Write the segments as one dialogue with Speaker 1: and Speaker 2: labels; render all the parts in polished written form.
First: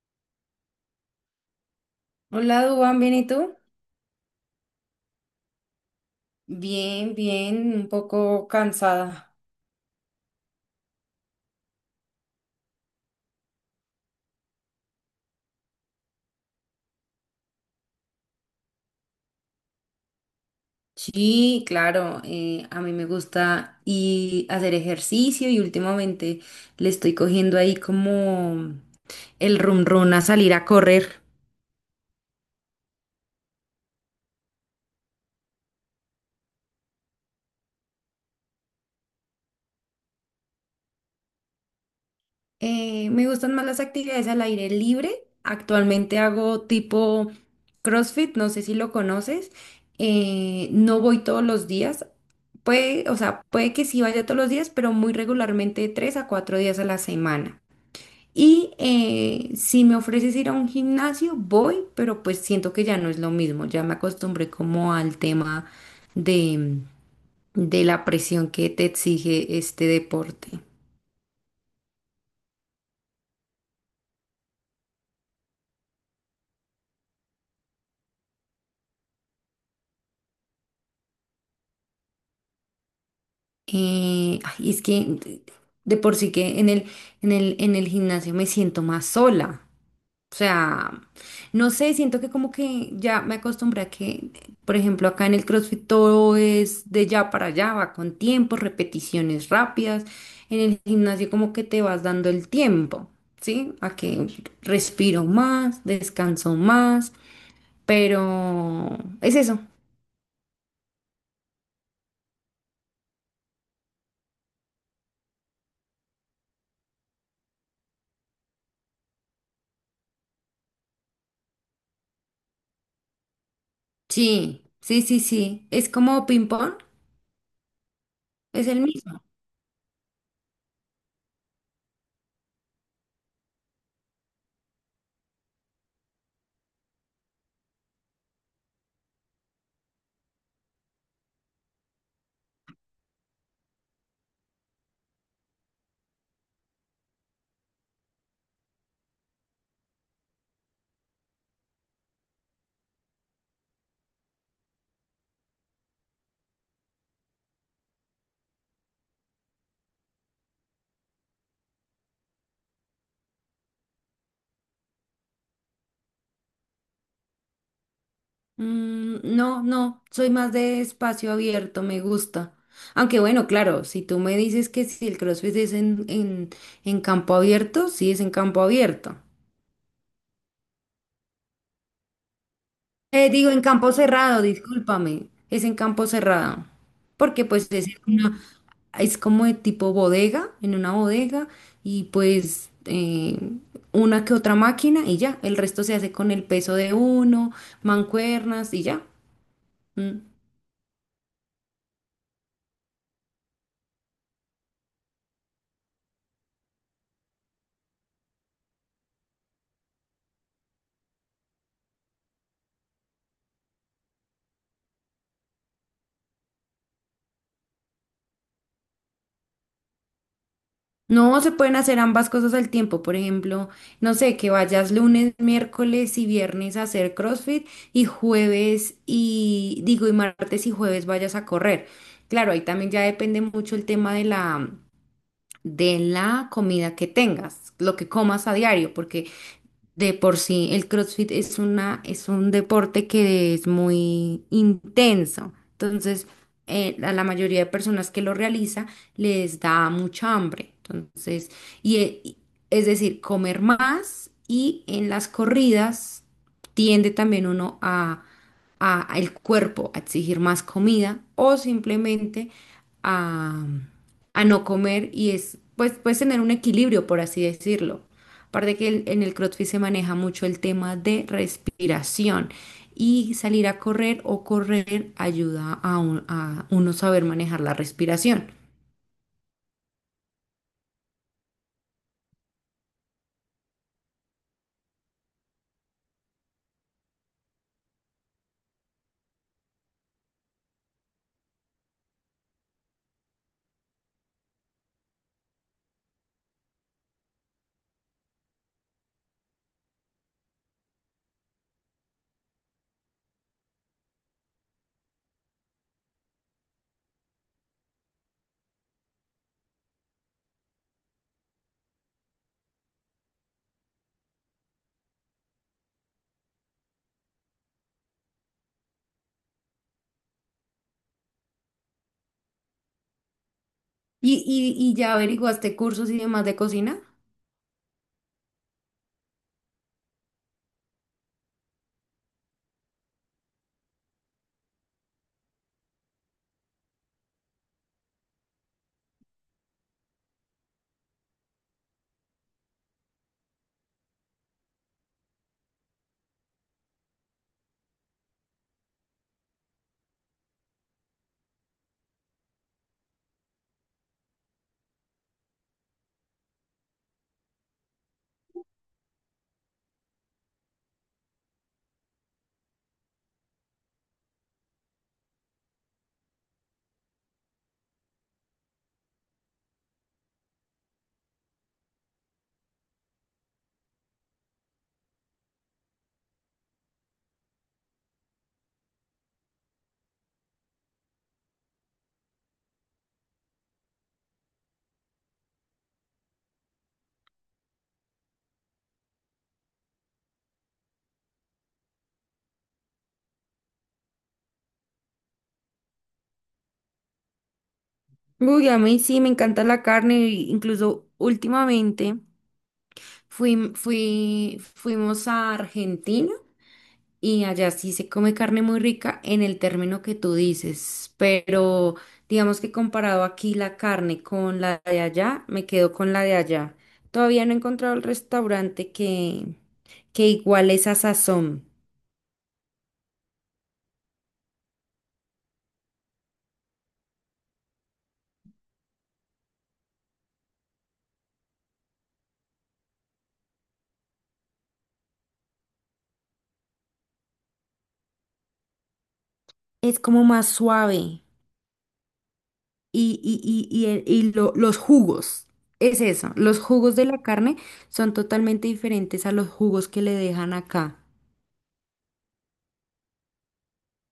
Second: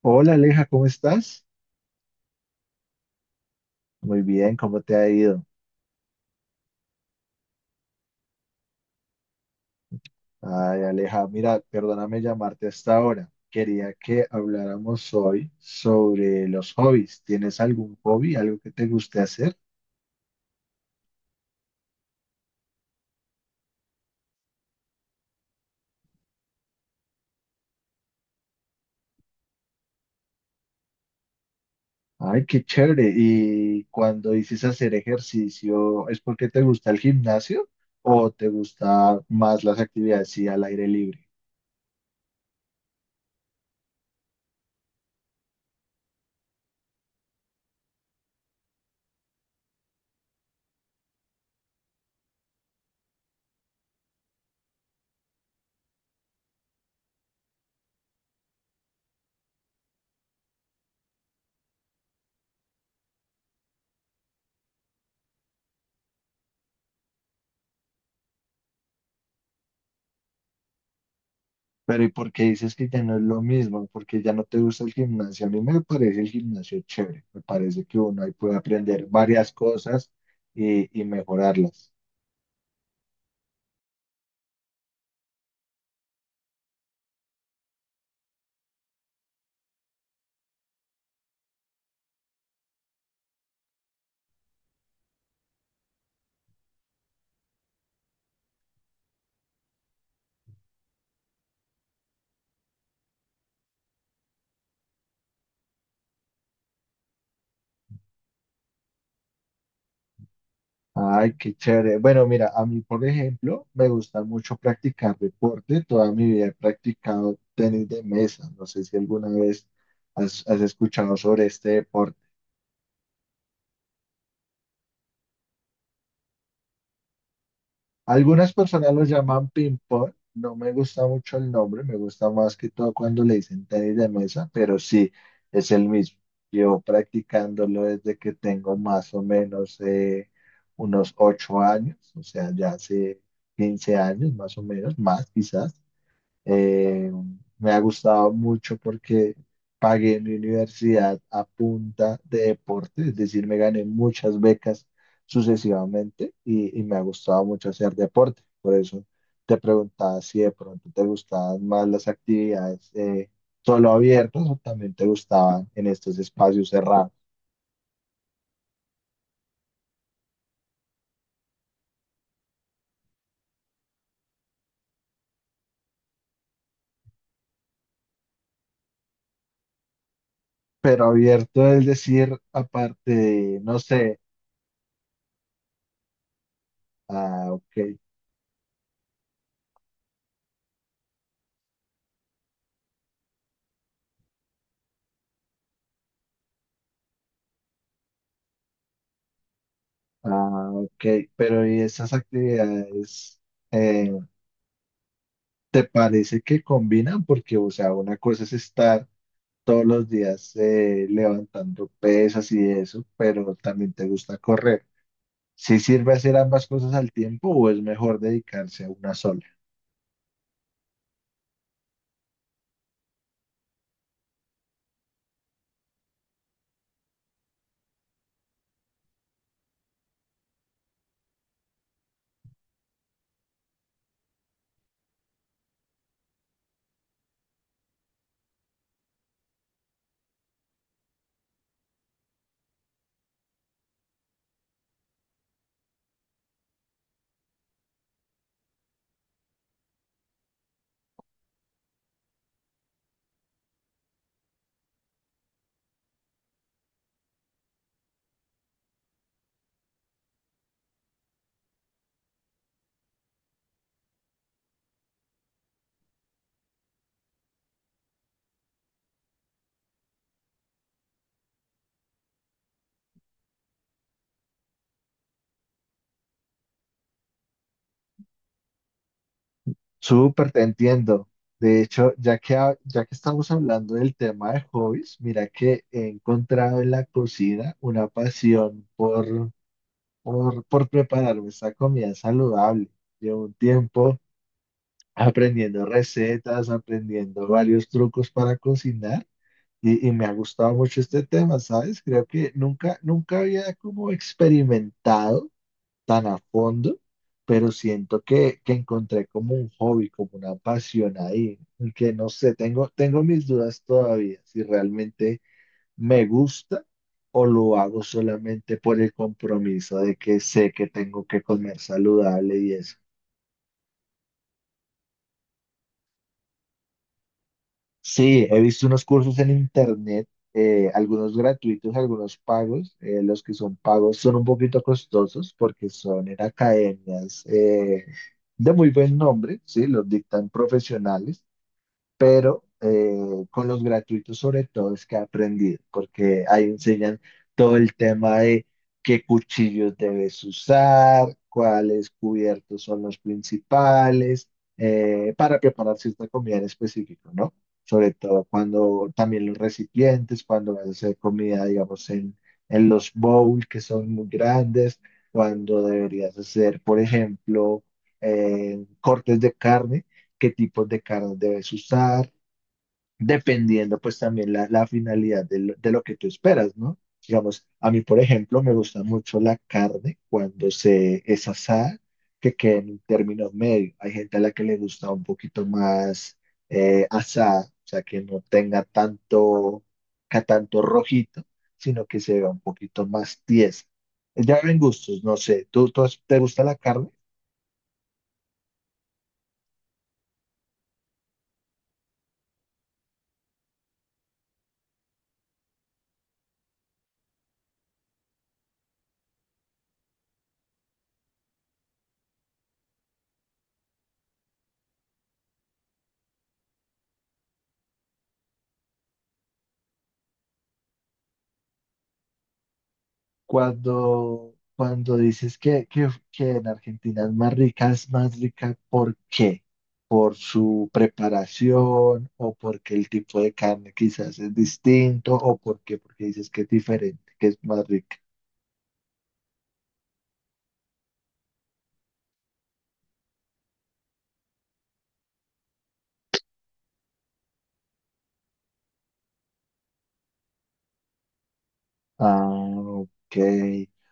Speaker 1: Hola Aleja, ¿cómo estás?
Speaker 2: Hola, Dubán, ¿bien y tú?
Speaker 1: Muy bien, ¿cómo te ha ido?
Speaker 2: Bien, bien, un poco cansada.
Speaker 1: Ay, Aleja, mira, perdóname llamarte hasta ahora. Quería que habláramos hoy sobre los hobbies. ¿Tienes algún hobby, algo que te guste hacer?
Speaker 2: Sí, claro, a mí me gusta y hacer ejercicio y últimamente le estoy cogiendo ahí como el run run a salir a correr.
Speaker 1: Ay, qué chévere. ¿Y cuando dices hacer ejercicio, es porque te gusta el gimnasio o te gusta más las actividades sí, al aire libre?
Speaker 2: Me gustan más las actividades al aire libre. Actualmente hago tipo CrossFit, no sé si lo conoces. No voy todos los días. Puede, o sea, puede que sí vaya todos los días, pero muy regularmente 3 a 4 días a la semana. Y si me ofreces ir a un gimnasio, voy, pero pues siento que ya no es lo mismo. Ya me acostumbré como al tema de, de la presión que te exige este deporte.
Speaker 1: Pero ¿y por qué dices que ya no es lo mismo? Porque ya no te gusta el gimnasio. A mí me parece el gimnasio chévere. Me parece que uno ahí puede aprender varias cosas y mejorarlas.
Speaker 2: Ay, es que de por sí que en el gimnasio me siento más sola. O sea, no sé, siento que como que ya me acostumbré a que, por ejemplo, acá en el CrossFit todo es de ya para allá, va con tiempo, repeticiones rápidas. En el gimnasio como que te vas dando el tiempo, ¿sí? A que respiro más, descanso más, pero es eso.
Speaker 1: Ay, qué chévere. Bueno, mira, a mí, por ejemplo, me gusta mucho practicar deporte. Toda mi vida he practicado tenis de mesa. No sé si alguna vez has escuchado sobre este deporte.
Speaker 2: Sí, sí, sí, sí. Es como ping-pong,
Speaker 1: Algunas
Speaker 2: es el
Speaker 1: personas lo
Speaker 2: mismo.
Speaker 1: llaman ping pong, no me gusta mucho el nombre, me gusta más que todo cuando le dicen tenis de mesa, pero sí, es el mismo. Llevo practicándolo desde que tengo más o menos unos 8 años, o sea, ya hace 15 años más o menos, más quizás. Eh, Me ha gustado mucho porque pagué mi universidad a punta de deporte, es decir, me gané muchas becas sucesivamente y me ha gustado mucho hacer deporte. Por eso te preguntaba si de pronto te gustaban más las actividades solo abiertas o también te gustaban en estos espacios cerrados.
Speaker 2: No, no, soy más de espacio abierto, me gusta. Aunque bueno, claro, si tú me dices que si el CrossFit es en campo abierto, sí es en campo abierto.
Speaker 1: Pero abierto es decir, aparte
Speaker 2: Digo,
Speaker 1: de,
Speaker 2: en
Speaker 1: no
Speaker 2: campo
Speaker 1: sé,
Speaker 2: cerrado, discúlpame, es en campo cerrado. Porque
Speaker 1: ah,
Speaker 2: pues es
Speaker 1: ok,
Speaker 2: una, es como de tipo bodega, en una bodega, y pues una que otra máquina y ya, el resto se hace con el peso de uno, mancuernas y ya. Mm.
Speaker 1: ah, ok, pero y esas actividades eh, ¿te parece que combinan? Porque, o sea, una cosa es estar todos los días levantando pesas y eso, pero también te gusta correr. ¿Sí sirve hacer ambas cosas al tiempo o es mejor dedicarse a una sola?
Speaker 2: No se pueden hacer ambas cosas al tiempo. Por ejemplo, no sé, que vayas lunes, miércoles y viernes a hacer CrossFit y jueves y digo, y martes y jueves vayas a correr. Claro, ahí también ya depende mucho el tema de la comida que tengas, lo que comas a diario, porque de por sí, el CrossFit es una, es un deporte que es muy intenso. Entonces, a la mayoría de personas que lo realiza les da mucha hambre. Entonces, y, es decir, comer más y en las corridas tiende también uno a al cuerpo a exigir más comida o simplemente a, a no comer y es, pues, puedes tener un equilibrio, por así decirlo. Aparte que en el CrossFit se maneja mucho el tema de respiración y salir a correr o correr ayuda a uno saber manejar la respiración.
Speaker 1: Súper, te entiendo. De hecho, ya que estamos hablando del tema de hobbies, mira que he encontrado en la cocina una pasión por prepararme esta comida saludable. Llevo un tiempo aprendiendo recetas, aprendiendo varios trucos para cocinar y me ha gustado mucho este tema, ¿sabes? Creo que nunca, nunca había como experimentado tan a fondo, pero siento que encontré como un hobby, como una pasión ahí, y que no sé, tengo, tengo mis dudas todavía si realmente me gusta, o lo hago solamente por el compromiso de que sé que tengo que comer saludable y eso.
Speaker 2: ¿Y ya averiguaste cursos y demás de cocina?
Speaker 1: Sí, he visto unos cursos en internet, algunos gratuitos, algunos pagos. Los que son pagos son un poquito costosos porque son en academias de muy buen nombre, sí, los dictan profesionales pero con los gratuitos sobre todo es que he aprendido, porque ahí enseñan todo el tema de qué cuchillos debes usar, cuáles cubiertos son los principales, para preparar cierta comida en específico, ¿no? Sobre todo cuando también los recipientes, cuando vas a hacer comida, digamos, en los bowls que son muy grandes, cuando deberías hacer, por ejemplo, cortes de carne, qué tipos de cartas debes usar, dependiendo pues también la finalidad de de lo que tú esperas, ¿no? Digamos, a mí, por ejemplo, me gusta mucho la carne cuando se es asada, que quede en términos medios. Hay gente a la que le gusta un poquito más asada, o sea, que no tenga tanto, tanto rojito, sino que se vea un poquito más tiesa. Ya ven gustos, no sé, te gusta la carne?
Speaker 2: Uy, a mí sí, me encanta la carne, incluso últimamente. Fuimos a Argentina y allá sí se come carne muy rica en el término que tú dices, pero digamos que comparado aquí la carne con la de allá, me quedo con la de allá. Todavía no he encontrado el restaurante que igual esa sazón.
Speaker 1: Cuando, cuando dices que en Argentina es más rica, ¿por qué? ¿Por su preparación o porque el tipo de carne quizás es distinto o por qué? Porque dices que es diferente, que es más rica.
Speaker 2: Es como más suave y los jugos. Es eso, los jugos de la carne son totalmente diferentes a los jugos que le dejan acá.
Speaker 1: Ah, ok.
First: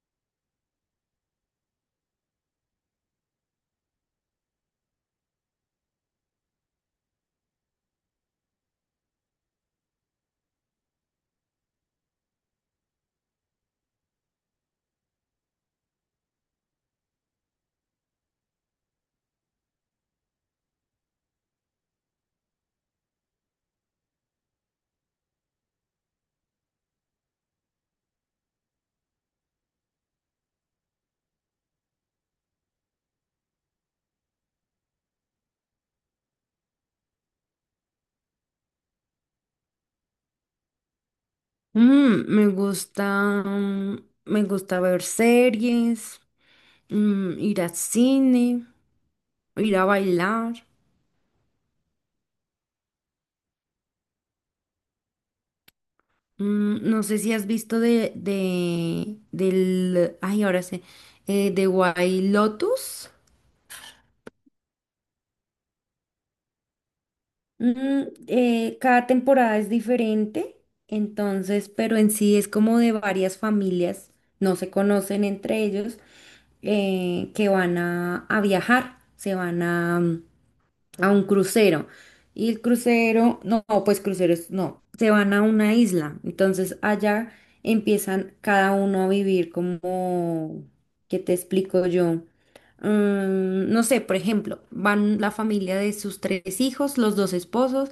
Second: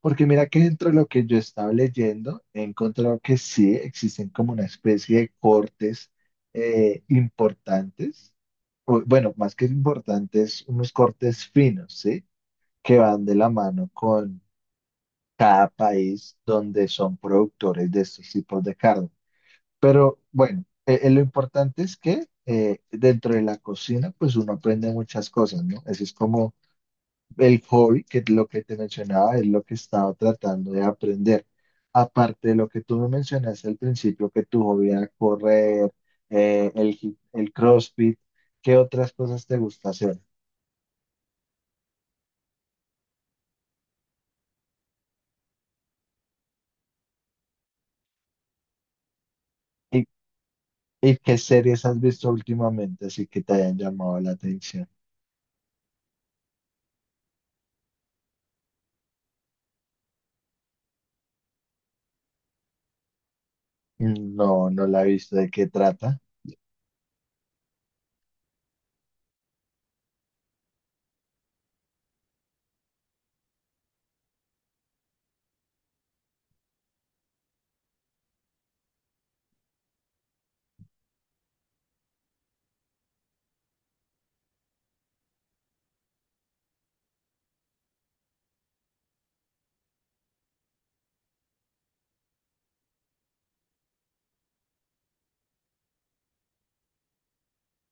Speaker 1: Porque mira que dentro de lo que yo estaba leyendo, he encontrado que sí existen como una especie de cortes importantes, o, bueno, más que importantes, unos cortes finos, ¿sí? Que van de la mano con cada país donde son productores de estos tipos de carne. Bueno, lo importante es que dentro de la cocina, pues uno aprende muchas cosas, ¿no? Ese es como el hobby, que es lo que te mencionaba, es lo que estaba tratando de aprender. Aparte de lo que tú me mencionaste al principio, que tu hobby era correr, el CrossFit, ¿qué otras cosas te gusta hacer?
Speaker 2: Me gusta, me gusta ver series, ir al cine, ir a
Speaker 1: ¿Y,
Speaker 2: bailar.
Speaker 1: y qué series has visto últimamente así que te hayan llamado la atención?
Speaker 2: No sé si has visto del, ay, ahora sé, de White Lotus.
Speaker 1: No, no la he visto. ¿De qué trata?
Speaker 2: Cada temporada es diferente, entonces, pero en sí es como de varias familias, no se conocen entre ellos, que van a viajar, se van a un crucero. Y el crucero, no, pues cruceros, no, se van a una isla. Entonces allá empiezan cada uno a vivir como, ¿qué te explico yo? No sé, por ejemplo, van la familia de sus tres hijos, los dos esposos,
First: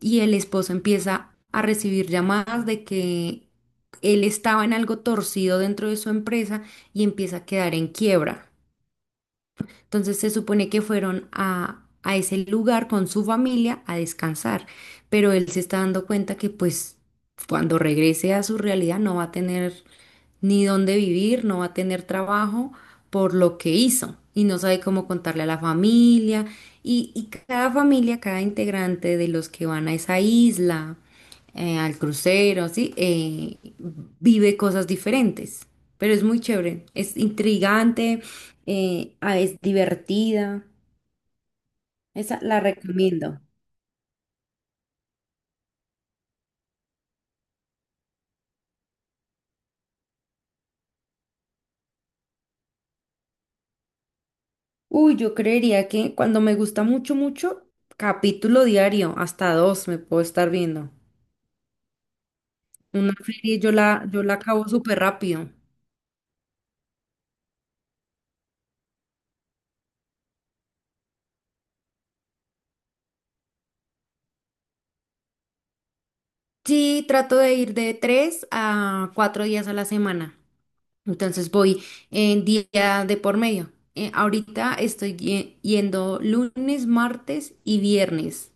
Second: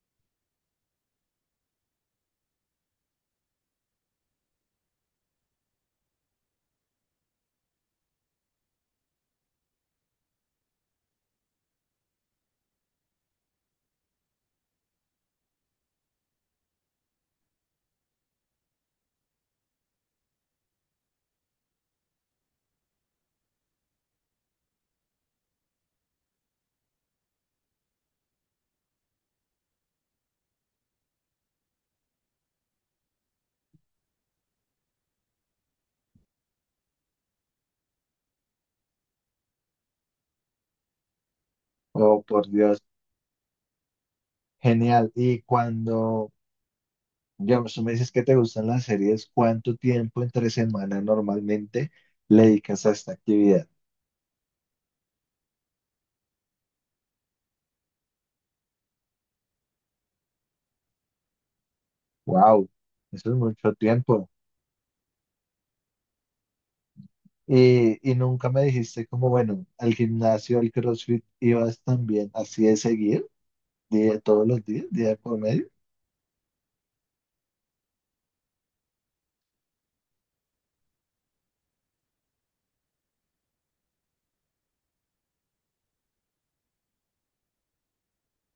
Speaker 2: y el esposo empieza a recibir llamadas de que él estaba en algo torcido dentro de su empresa y empieza a quedar en quiebra. Entonces se supone que fueron a ese lugar con su familia a descansar, pero él se está dando cuenta que pues cuando regrese a su realidad no va a tener ni dónde vivir, no va a tener trabajo por lo que hizo y no sabe cómo contarle a la familia y cada familia, cada integrante de los que van a esa isla al crucero, así, vive cosas diferentes. Pero es muy chévere, es intrigante, ah, es divertida.
Speaker 1: Oh,
Speaker 2: Esa
Speaker 1: por
Speaker 2: la
Speaker 1: Dios.
Speaker 2: recomiendo.
Speaker 1: Genial. Y cuando, digamos, tú me dices que te gustan las series, ¿cuánto tiempo entre semana normalmente le dedicas a esta actividad?
Speaker 2: Uy, yo creería que cuando me gusta mucho, mucho, capítulo diario, hasta dos me puedo estar viendo.
Speaker 1: Wow,
Speaker 2: Una
Speaker 1: eso es
Speaker 2: serie
Speaker 1: mucho
Speaker 2: yo
Speaker 1: tiempo.
Speaker 2: la acabo súper rápido.
Speaker 1: Y nunca me dijiste como, bueno, al gimnasio, al CrossFit, ibas también así de seguir, día, todos los días, día por medio.
Speaker 2: Sí, trato de ir de 3 a 4 días a la semana. Entonces voy en día de por medio. Ahorita estoy yendo lunes, martes y viernes.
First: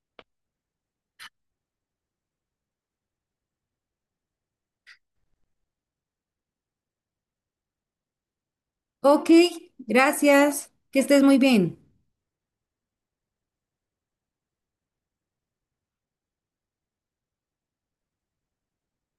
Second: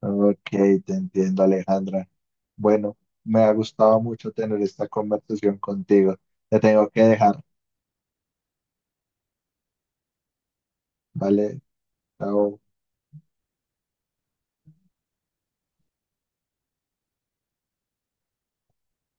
Speaker 1: Ok, te entiendo, Alejandra. Bueno, me ha gustado mucho tener esta conversación contigo. Te tengo que dejar.
Speaker 2: Ok, gracias. Que estés muy
Speaker 1: Vale,
Speaker 2: bien.
Speaker 1: chao.